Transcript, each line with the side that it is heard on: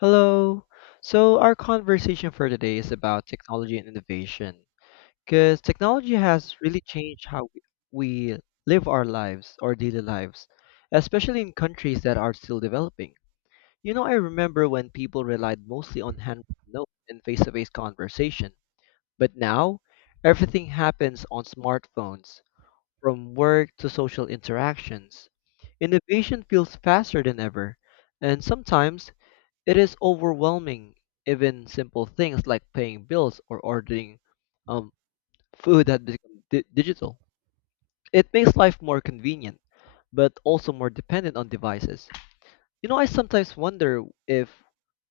left: Hello. So, our conversation for today is about technology and innovation because technology has really changed how we live our lives, our daily lives, especially in countries that are still developing. You know, I remember when people relied mostly on handwritten notes and face-to-face conversation, but now everything happens on smartphones, from work to social interactions. Innovation feels faster than ever, and sometimes it is overwhelming, even simple things like paying bills or ordering um, food that become digital. It makes life more convenient, but also more dependent on devices. You know, I sometimes wonder if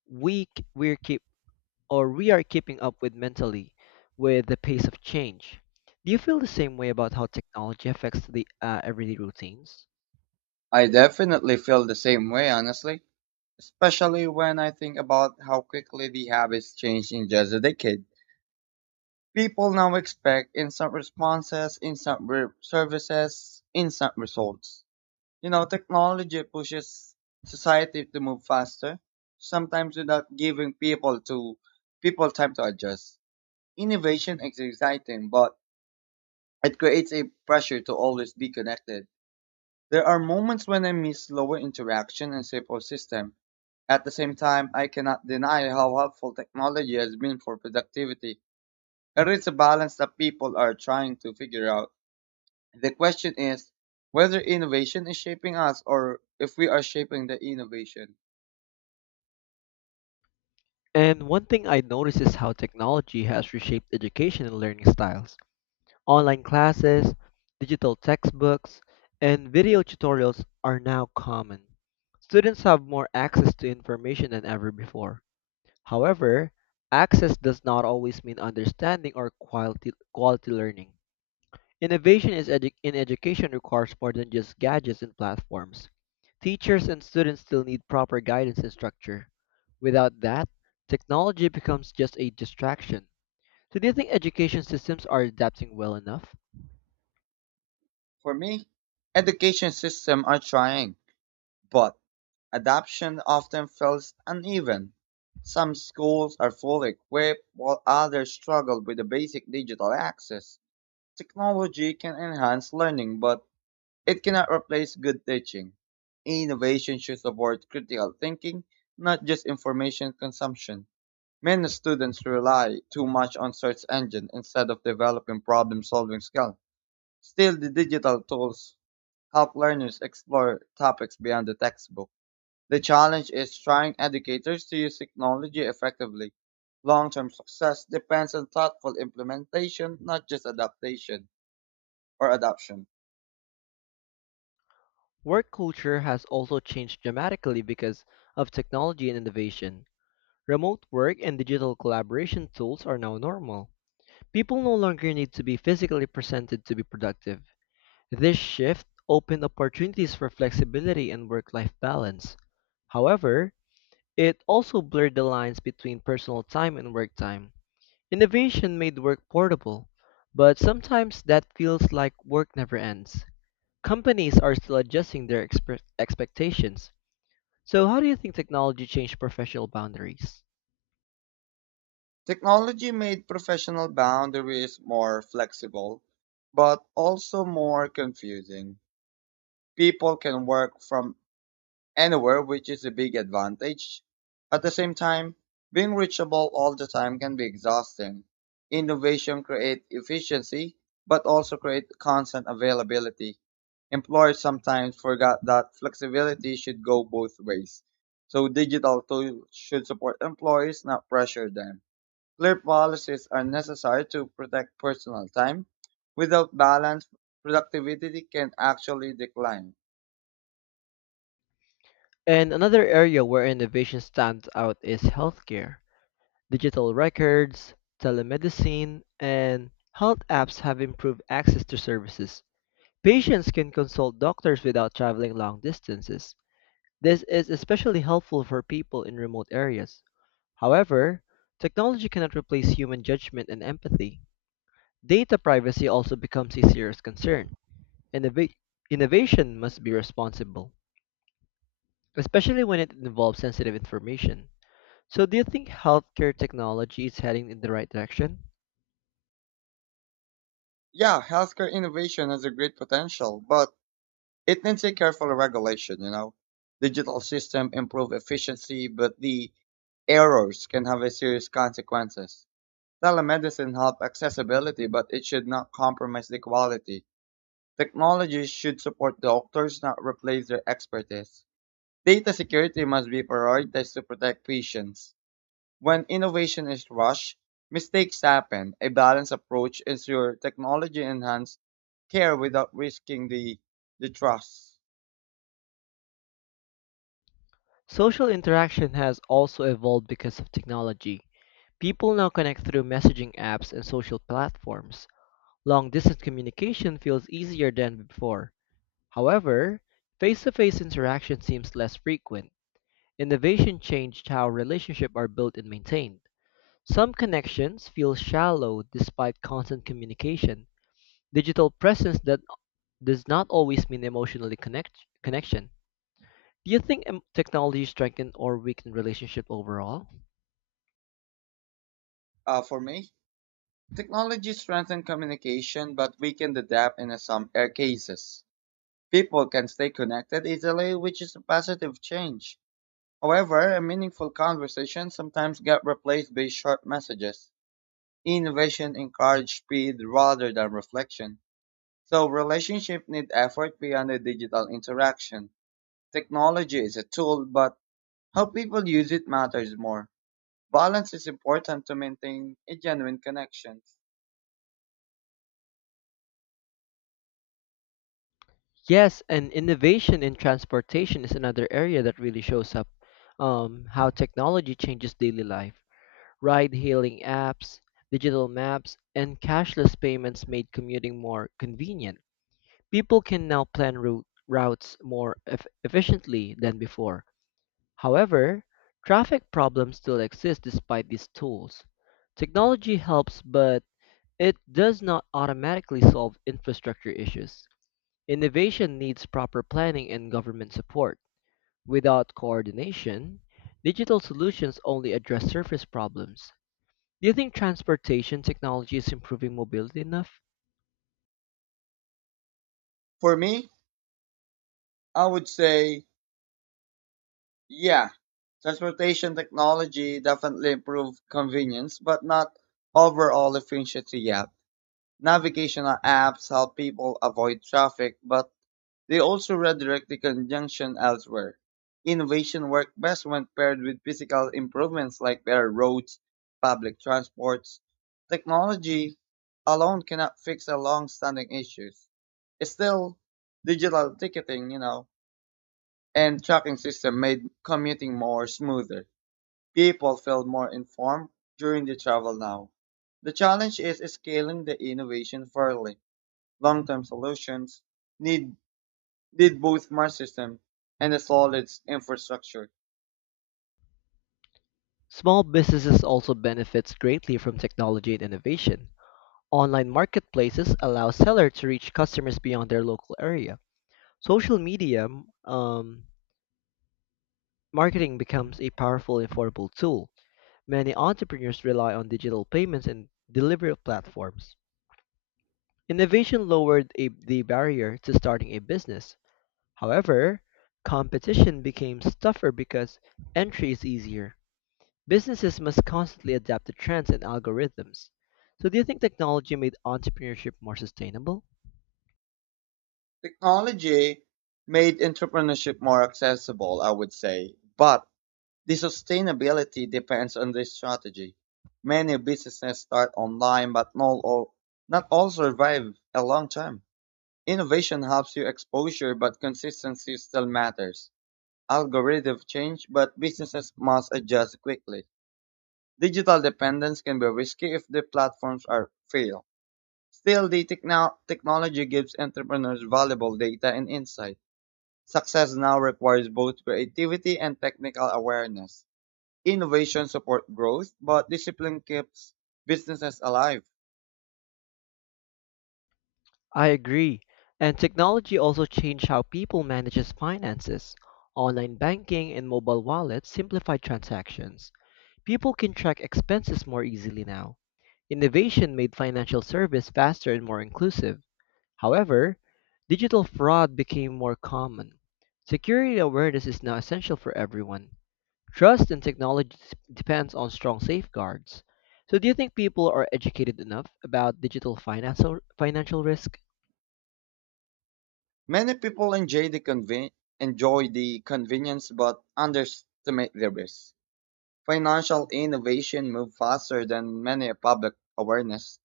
left: we k- we're keep or we are keeping up with mentally with the pace of change. Do you feel the same way about how technology affects the everyday routines?
right: I definitely feel the same way, honestly, especially when I think about how quickly the habits changed in just a decade. People now expect instant responses, services, instant results. You know, technology pushes society to move faster, sometimes without giving people time to adjust. Innovation is exciting, but it creates a pressure to always be connected. There are moments when I miss slower interaction and simple system. At the same time, I cannot deny how helpful technology has been for productivity. It is a balance that people are trying to figure out. The question is whether innovation is shaping us or if we are shaping the innovation.
left: And one thing I notice is how technology has reshaped education and learning styles. Online classes, digital textbooks, and video tutorials are now common. Students have more access to information than ever before. However, access does not always mean understanding or quality learning. Innovation is in education requires more than just gadgets and platforms. Teachers and students still need proper guidance and structure. Without that, technology becomes just a distraction. So, do you think education systems are adapting well enough?
right: For me, education systems are trying, but adoption often feels uneven. Some schools are fully equipped while others struggle with the basic digital access. Technology can enhance learning, but it cannot replace good teaching. Innovation should support critical thinking, not just information consumption. Many students rely too much on search engine instead of developing problem solving skills. Still, the digital tools help learners explore topics beyond the textbook. The challenge is trying educators to use technology effectively. Long-term success depends on thoughtful implementation, not just adaptation or adoption.
left: Work culture has also changed dramatically because of technology and innovation. Remote work and digital collaboration tools are now normal. People no longer need to be physically presented to be productive. This shift opened opportunities for flexibility and work life balance. However, it also blurred the lines between personal time and work time. Innovation made work portable, but sometimes that feels like work never ends. Companies are still adjusting their expectations. So, how do you think technology changed professional boundaries?
right: Technology made professional boundaries more flexible, but also more confusing. People can work from anywhere, which is a big advantage. At the same time, being reachable all the time can be exhausting. Innovation creates efficiency, but also creates constant availability. Employers sometimes forgot that flexibility should go both ways. So digital tools should support employees, not pressure them. Clear policies are necessary to protect personal time. Without balance, productivity can actually decline.
left: And another area where innovation stands out is healthcare. Digital records, telemedicine, and health apps have improved access to services. Patients can consult doctors without traveling long distances. This is especially helpful for people in remote areas. However, technology cannot replace human judgment and empathy. Data privacy also becomes a serious concern. Innova- Innovation must be responsible, especially when it involves sensitive information. So, do you think healthcare technology is heading in the right direction?
right: Yeah, healthcare innovation has a great potential, but it needs a careful regulation. Digital system improve efficiency, but the errors can have a serious consequences. Telemedicine help accessibility, but it should not compromise the quality. Technology should support doctors, not replace their expertise. Data security must be prioritized to protect patients. When innovation is rushed, mistakes happen. A balanced approach ensures technology enhanced care without risking the trust.
left: Social interaction has also evolved because of technology. People now connect through messaging apps and social platforms. Long distance communication feels easier than before. However, face to face interaction seems less frequent. Innovation changed how relationships are built and maintained. Some connections feel shallow despite constant communication. Digital presence that does not always mean emotionally connection. Do you think technology strengthen or weaken relationship overall?
right: For me, technology strengthens communication but weakens the depth in some cases. People can stay connected easily, which is a positive change. However, a meaningful conversation sometimes get replaced by short messages. Innovation encourages speed rather than reflection. So relationships need effort beyond the digital interaction. Technology is a tool, but how people use it matters more. Balance is important to maintain a genuine connection.
left: Yes, and innovation in transportation is another area that really shows up how technology changes daily life. Ride hailing apps, digital maps, and cashless payments made commuting more convenient. People can now plan routes more efficiently than before. However, traffic problems still exist despite these tools. Technology helps, but it does not automatically solve infrastructure issues. Innovation needs proper planning and government support. Without coordination, digital solutions only address surface problems. Do you think transportation technology is improving mobility enough?
right: For me, I would say, yeah, transportation technology definitely improved convenience, but not overall efficiency yet. Navigational apps help people avoid traffic, but they also redirect the conjunction elsewhere. Innovation works best when paired with physical improvements like better roads, public transports. Technology alone cannot fix the long-standing issues. Still, digital ticketing and tracking system made commuting more smoother. People feel more informed during the travel now. The challenge is scaling the innovation fairly. Long-term solutions need did both my system and a solid infrastructure.
left: Small businesses also benefits greatly from technology and innovation. Online marketplaces allow sellers to reach customers beyond their local area. Social media um, marketing becomes a powerful and affordable tool. Many entrepreneurs rely on digital payments and delivery platforms. Innovation lowered the barrier to starting a business. However, competition became tougher because entry is easier. Businesses must constantly adapt to trends and algorithms. So, do you think technology made entrepreneurship more sustainable?
right: Technology made entrepreneurship more accessible, I would say, but the sustainability depends on the strategy. Many businesses start online, but not all survive a long time. Innovation helps you exposure, but consistency still matters. Algorithm change, but businesses must adjust quickly. Digital dependence can be risky if the platforms are fail. Still, the technology gives entrepreneurs valuable data and insight. Success now requires both creativity and technical awareness. Innovation supports growth, but discipline keeps businesses alive.
left: I agree. And technology also changed how people manages finances. Online banking and mobile wallets simplify transactions. People can track expenses more easily now. Innovation made financial service faster and more inclusive. However, digital fraud became more common. Security awareness is now essential for everyone. Trust in technology depends on strong safeguards. So, do you think people are educated enough about digital financial risk?
right: Many people enjoy the convenience but underestimate the risk. Financial innovation moves faster than many public awareness.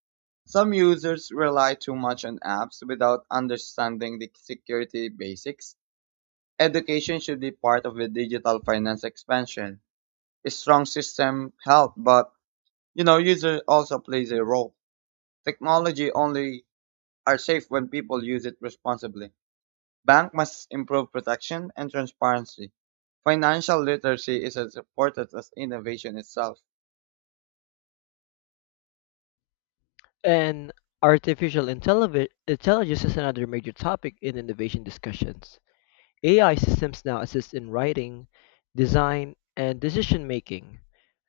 right: Some users rely too much on apps without understanding the security basics. Education should be part of the digital finance expansion. A strong system help, but user also plays a role. Technology only are safe when people use it responsibly. Bank must improve protection and transparency. Financial literacy is as important as innovation itself.
left: And artificial intelligence is another major topic in innovation discussions. AI systems now assist in writing, design, and decision making.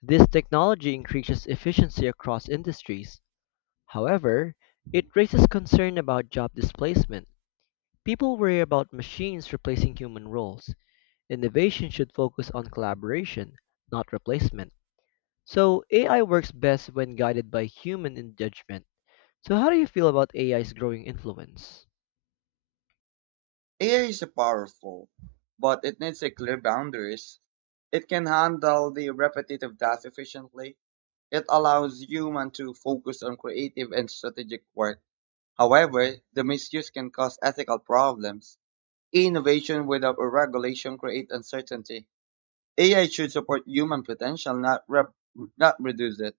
left: This technology increases efficiency across industries. However, it raises concern about job displacement. People worry about machines replacing human roles. Innovation should focus on collaboration, not replacement. So, AI works best when guided by human in judgment. So, how do you feel about AI's growing influence?
right: AI is powerful, but it needs a clear boundaries. It can handle the repetitive tasks efficiently. It allows human to focus on creative and strategic work. However, the misuse can cause ethical problems. Innovation without a regulation creates uncertainty. AI should support human potential, not reduce it.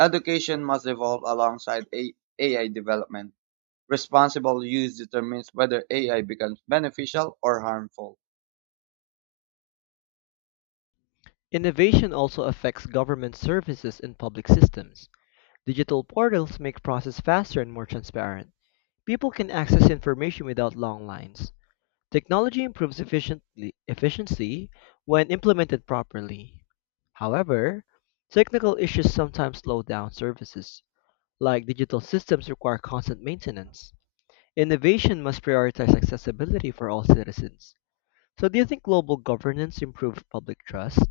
right: Education must evolve alongside AI development. Responsible use determines whether AI becomes beneficial or harmful.
left: Innovation also affects government services and public systems. Digital portals make process faster and more transparent. People can access information without long lines. Technology improves efficiency when implemented properly. However, technical issues sometimes slow down services, like digital systems require constant maintenance. Innovation must prioritize accessibility for all citizens. So do you think global governance improves public trust?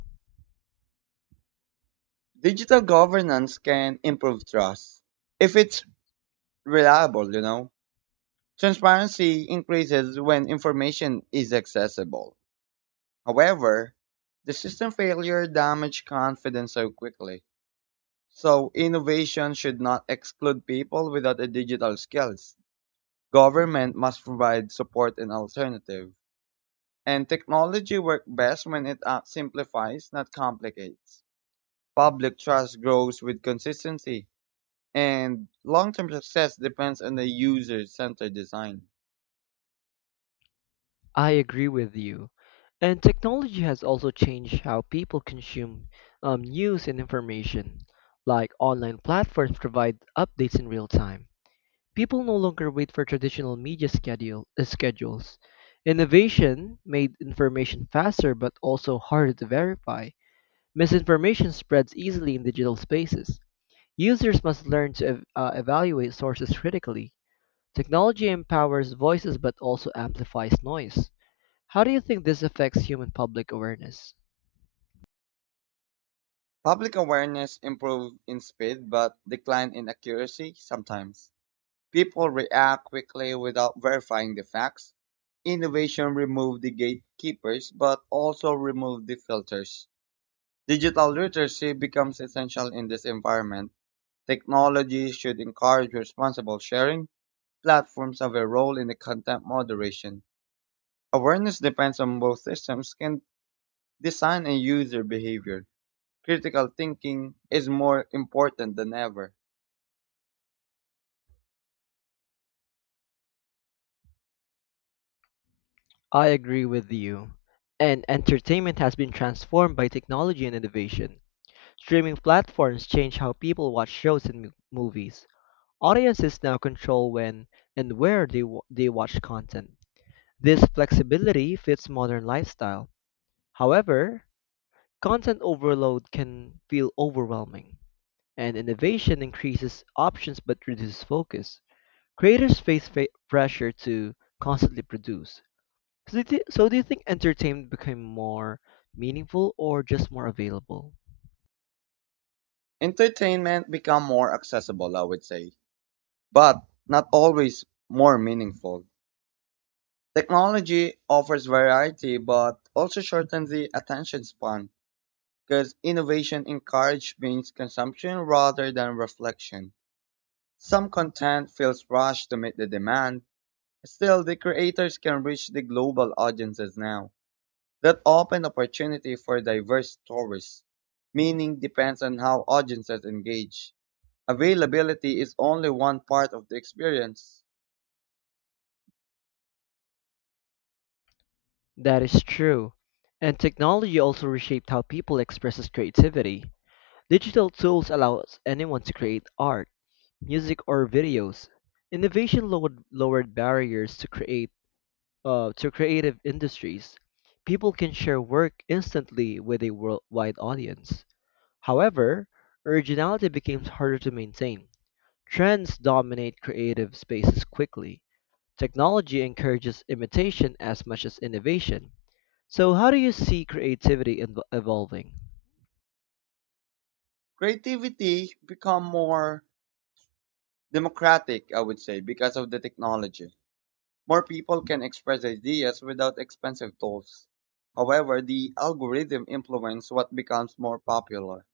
right: Digital governance can improve trust if it's reliable. Transparency increases when information is accessible. However, the system failure damaged confidence so quickly. So innovation should not exclude people without the digital skills. Government must provide support and alternative. And technology works best when it simplifies, not complicates. Public trust grows with consistency, and long-term success depends on the user-centered design.
left: I agree with you. And technology has also changed how people consume news and information. Like online platforms provide updates in real time. People no longer wait for traditional media schedules. Innovation made information faster but also harder to verify. Misinformation spreads easily in digital spaces. Users must learn to evaluate sources critically. Technology empowers voices but also amplifies noise. How do you think this affects human public awareness?
right: Public awareness improves in speed but decline in accuracy sometimes. People react quickly without verifying the facts. Innovation removed the gatekeepers but also removed the filters. Digital literacy becomes essential in this environment. Technology should encourage responsible sharing. Platforms have a role in the content moderation. Awareness depends on both systems can design and user behavior. Critical thinking is more important than ever.
left: I agree with you. And entertainment has been transformed by technology and innovation. Streaming platforms change how people watch shows and movies. Audiences now control when and where they watch content. This flexibility fits modern lifestyle. However, content overload can feel overwhelming. And innovation increases options but reduces focus. Creators face pressure to constantly produce. So do you think entertainment became more meaningful or just more available?
right: Entertainment become more accessible, I would say, but not always more meaningful. Technology offers variety but also shortens the attention span because innovation encourages means consumption rather than reflection. Some content feels rushed to meet the demand, still the creators can reach the global audiences now. That open opportunity for diverse stories. Meaning depends on how audiences engage. Availability is only one part of the experience.
left: That is true. And technology also reshaped how people expresses creativity. Digital tools allows anyone to create art, music or videos. Innovation lowered barriers to create to creative industries, people can share work instantly with a worldwide audience. However, originality becomes harder to maintain. Trends dominate creative spaces quickly. Technology encourages imitation as much as innovation. So, how do you see creativity evolving?
right: Creativity become more democratic, I would say, because of the technology. More people can express ideas without expensive tools. However, the algorithm influence what becomes more popular.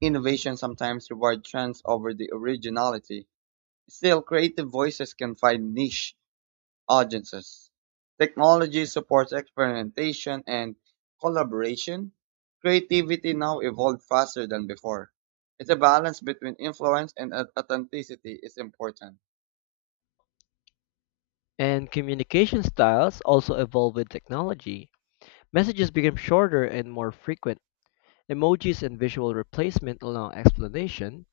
right: Innovation sometimes reward trends over the originality. Still, creative voices can find niche audiences. Technology supports experimentation and collaboration. Creativity now evolves faster than before. It's a balance between influence and authenticity is important.
left: And communication styles also evolve with technology. Messages become shorter and more frequent. Emojis and visual replacement allow explanation,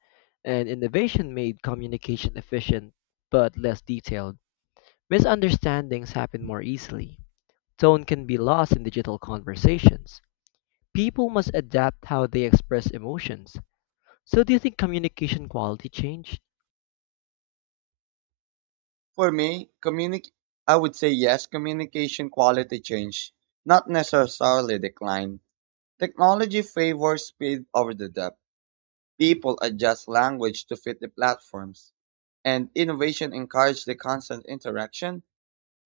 left: and innovation made communication efficient but less detailed. Misunderstandings happen more easily. Tone can be lost in digital conversations. People must adapt how they express emotions. So, do you think communication quality changed?
right: For me, communic- I would say yes, communication quality change, not necessarily decline. Technology favors speed over the depth. People adjust language to fit the platforms, and innovation encourages the constant interaction.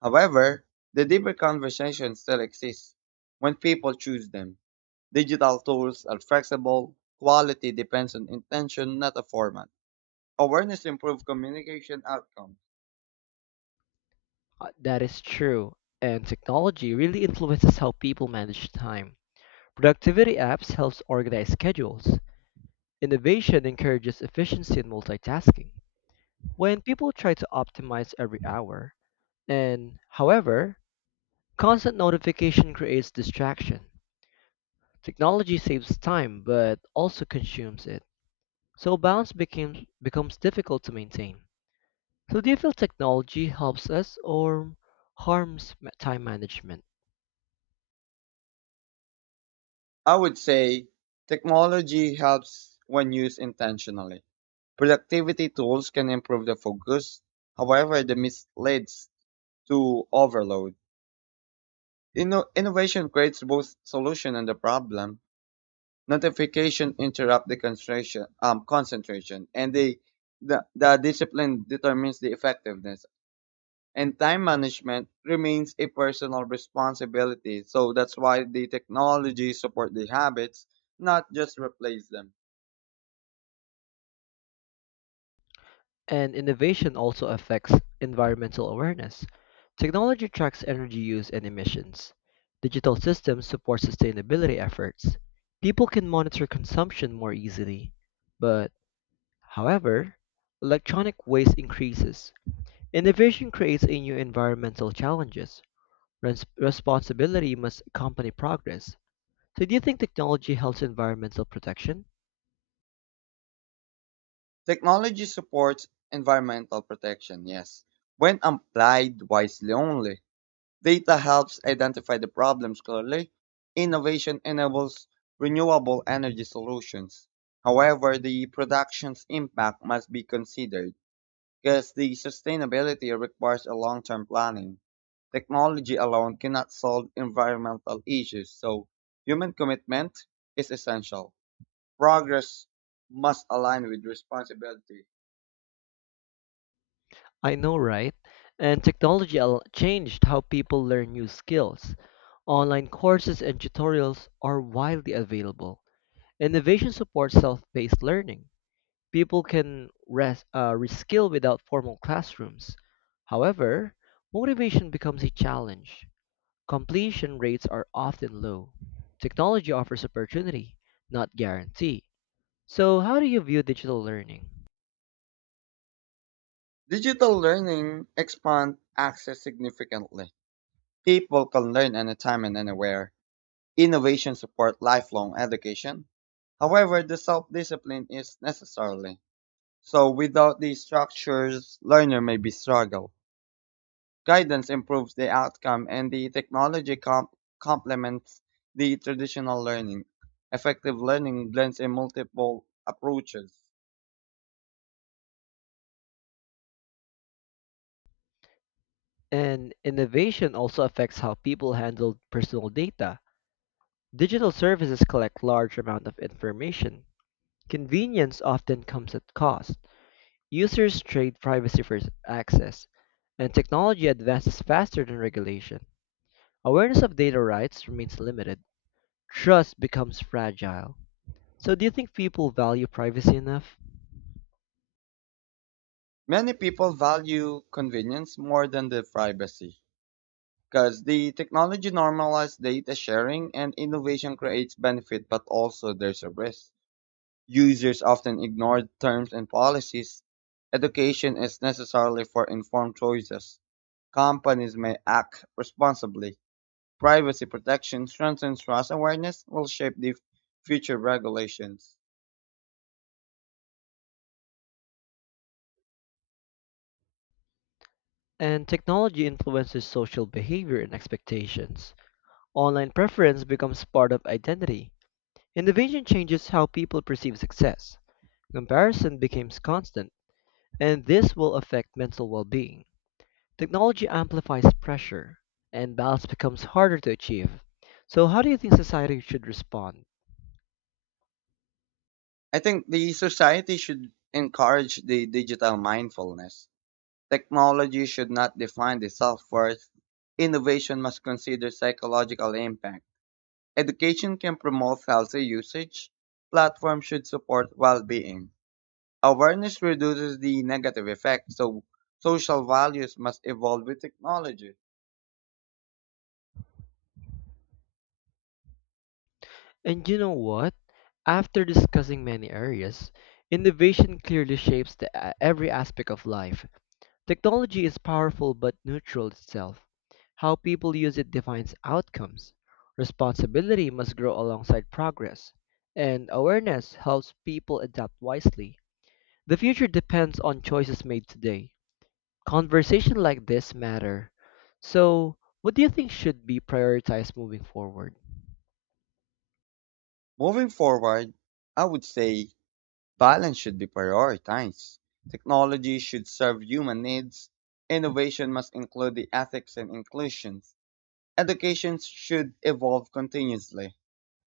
right: However, the deeper conversation still exists when people choose them. Digital tools are flexible, quality depends on intention, not a format. Awareness improves communication outcomes.
left: That is true, and technology really influences how people manage time. Productivity apps helps organize schedules. Innovation encourages efficiency and multitasking. When people try to optimize every hour, and however, constant notification creates distraction. Technology saves time but also consumes it. So balance becomes difficult to maintain. So do you feel technology helps us or harms time management?
right: I would say technology helps when used intentionally. Productivity tools can improve the focus, however, the misleads to overload. Innovation creates both solution and the problem. Notification interrupt the concentration, and the discipline determines the effectiveness. And time management remains a personal responsibility. So that's why the technology support the habits, not just replace them.
left: And innovation also affects environmental awareness. Technology tracks energy use and emissions. Digital systems support sustainability efforts. People can monitor consumption more easily. But, However, electronic waste increases. Innovation creates a new environmental challenges. Responsibility must accompany progress. So, do you think technology helps environmental protection?
right: Technology supports environmental protection, yes, when applied wisely only. Data helps identify the problems clearly. Innovation enables renewable energy solutions. However, the production's impact must be considered because the sustainability requires a long-term planning. Technology alone cannot solve environmental issues, so human commitment is essential. Progress must align with responsibility.
left: I know, right? And technology changed how people learn new skills. Online courses and tutorials are widely available. Innovation supports self-paced learning. People can reskill without formal classrooms. However, motivation becomes a challenge. Completion rates are often low. Technology offers opportunity, not guarantee. So, how do you view digital learning?
right: Digital learning expands access significantly. People can learn anytime and anywhere. Innovation support lifelong education. However, the self-discipline is necessary. So without these structures, learner may be struggle. Guidance improves the outcome and the technology complements the traditional learning. Effective learning blends in multiple approaches.
left: And innovation also affects how people handle personal data. Digital services collect large amount of information. Convenience often comes at cost. Users trade privacy for access, and technology advances faster than regulation. Awareness of data rights remains limited. Trust becomes fragile. So do you think people value privacy enough?
right: Many people value convenience more than the privacy because the technology normalizes data sharing and innovation creates benefit but also there's a risk. Users often ignore the terms and policies. Education is necessary for informed choices. Companies may act responsibly. Privacy protection strengthens trust awareness will shape the future regulations.
left: And technology influences social behavior and expectations. Online preference becomes part of identity. Innovation changes how people perceive success. Comparison becomes constant, and this will affect mental well being. Technology amplifies pressure, and balance becomes harder to achieve. So, how do you think society should respond?
right: I think the society should encourage the digital mindfulness. Technology should not define the self-worth. Innovation must consider psychological impact. Education can promote healthy usage. Platforms should support well-being. Awareness reduces the negative effect, so social values must evolve with technology.
left: And you know what? After discussing many areas, innovation clearly shapes every aspect of life. Technology is powerful but neutral itself. How people use it defines outcomes. Responsibility must grow alongside progress, and awareness helps people adapt wisely. The future depends on choices made today. Conversation like this matter. So, what do you think should be prioritized moving forward?
right: Moving forward, I would say balance should be prioritized. Technology should serve human needs. Innovation must include the ethics and inclusions. Education should evolve continuously.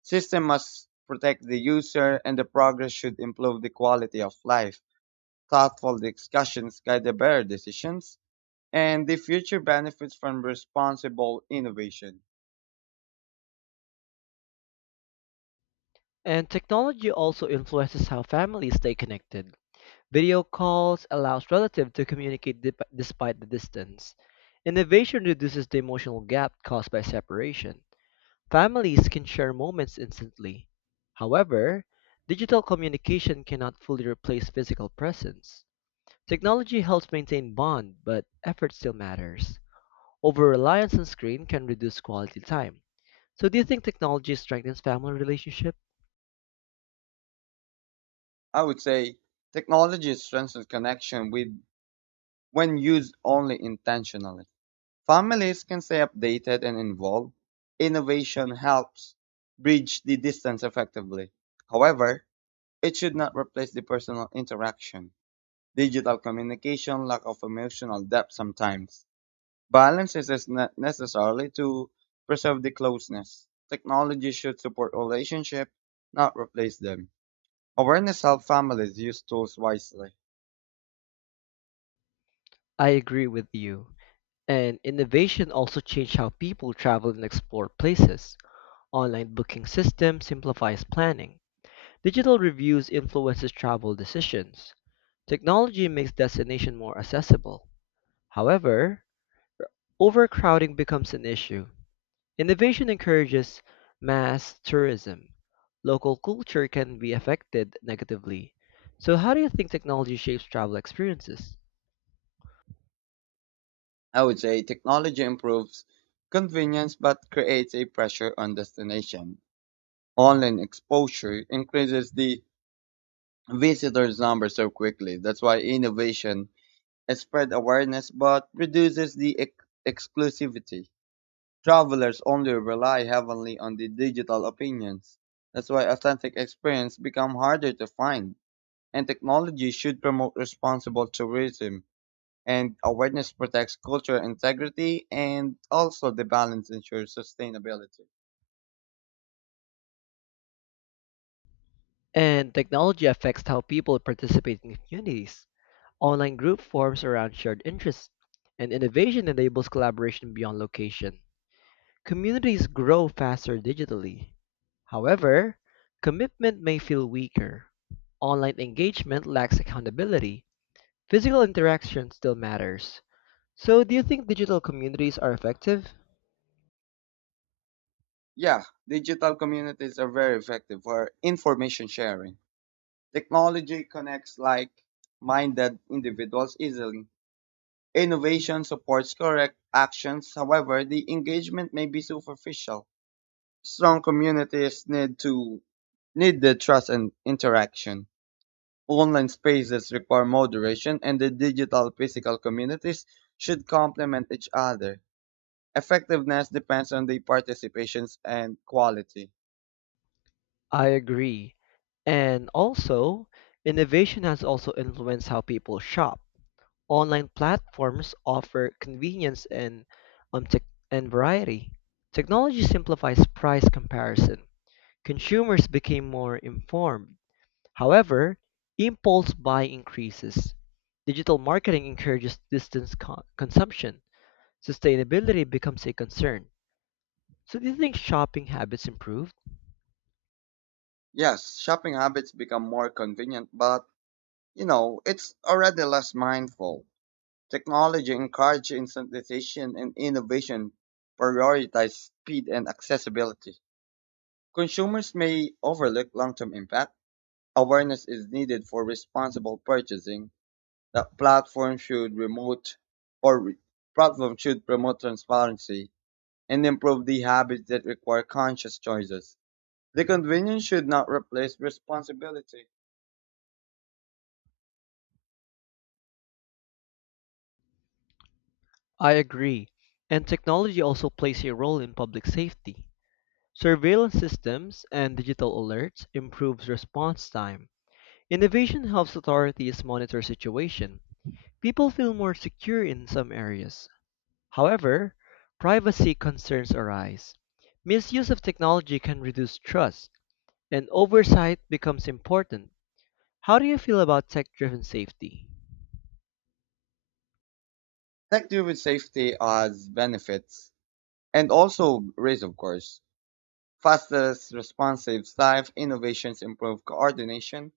right: System must protect the user and the progress should improve the quality of life. Thoughtful discussions guide the better decisions and the future benefits from responsible innovation.
left: And technology also influences how families stay connected. Video calls allows relatives to communicate despite the distance. Innovation reduces the emotional gap caused by separation. Families can share moments instantly. However, digital communication cannot fully replace physical presence. Technology helps maintain bond, but effort still matters. Over-reliance on screen can reduce quality time. So do you think technology strengthens family relationship?
right: I would say technology strengthens connection with when used only intentionally. Families can stay updated and involved. Innovation helps bridge the distance effectively. However, it should not replace the personal interaction. Digital communication lack of emotional depth sometimes. Balance is necessary to preserve the closeness. Technology should support relationships, not replace them. Awareness helps families use tools wisely.
left: I agree with you. And innovation also changed how people travel and explore places. Online booking systems simplifies planning. Digital reviews influences travel decisions. Technology makes destination more accessible. However, overcrowding becomes an issue. Innovation encourages mass tourism. Local culture can be affected negatively. So how do you think technology shapes travel experiences?
right: I would say technology improves convenience but creates a pressure on destination. Online exposure increases the visitors' number so quickly. That's why innovation spread awareness but reduces the exclusivity. Travelers only rely heavily on the digital opinions. That's why authentic experience become harder to find. And technology should promote responsible tourism. And awareness protects cultural integrity and also the balance ensures sustainability.
left: And technology affects how people participate in communities. Online group forms around shared interests, and innovation enables collaboration beyond location. Communities grow faster digitally. However, commitment may feel weaker. Online engagement lacks accountability. Physical interaction still matters. So, do you think digital communities are effective?
right: Yeah, digital communities are very effective for information sharing. Technology connects like minded individuals easily. Innovation supports correct actions, however, the engagement may be superficial. Strong communities need the trust and interaction. Online spaces require moderation, and the digital physical communities should complement each other. Effectiveness depends on the participations and quality.
left: I agree. And also, innovation has also influenced how people shop. Online platforms offer convenience and, tech and variety. Technology simplifies price comparison. Consumers became more informed. However, impulse buy increases. Digital marketing encourages distance consumption. Sustainability becomes a concern. So, do you think shopping habits improved?
right: Yes, shopping habits become more convenient, but you know, it's already less mindful. Technology encourages incentivization and innovation, prioritize speed and accessibility. Consumers may overlook long-term impact. Awareness is needed for responsible purchasing. The platform should promote, or re- Platforms should promote transparency and improve the habits that require conscious choices. The convenience should not replace responsibility.
left: I agree. And technology also plays a role in public safety. Surveillance systems and digital alerts improves response time. Innovation helps authorities monitor situation. People feel more secure in some areas. However, privacy concerns arise. Misuse of technology can reduce trust, and oversight becomes important. How do you feel about tech-driven safety?
right: Tech driven safety has benefits and also risks, of course. Fastest responsive life innovations improve coordination.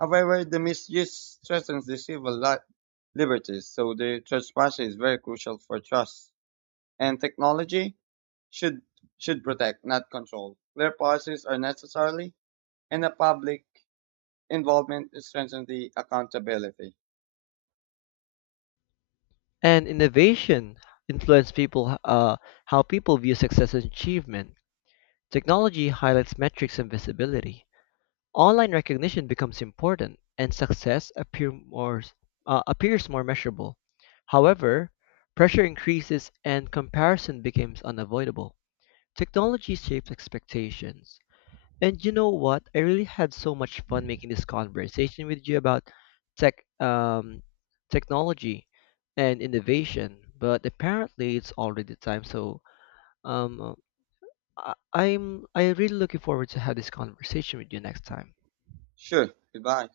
right: However, the misuse threatens the liberties, so the transparency is very crucial for trust. And technology should should protect, not control. Clear policies are necessary, and the public involvement strengthens the accountability.
left: And innovation influence people how people view success and achievement. Technology highlights metrics and visibility. Online recognition becomes important, and success appears more measurable. However, pressure increases and comparison becomes unavoidable. Technology shapes expectations. And you know what? I really had so much fun making this conversation with you about tech, um, technology and innovation, but apparently it's already time. So, um, I really looking forward to have this conversation with you next time.
right: Sure. Goodbye.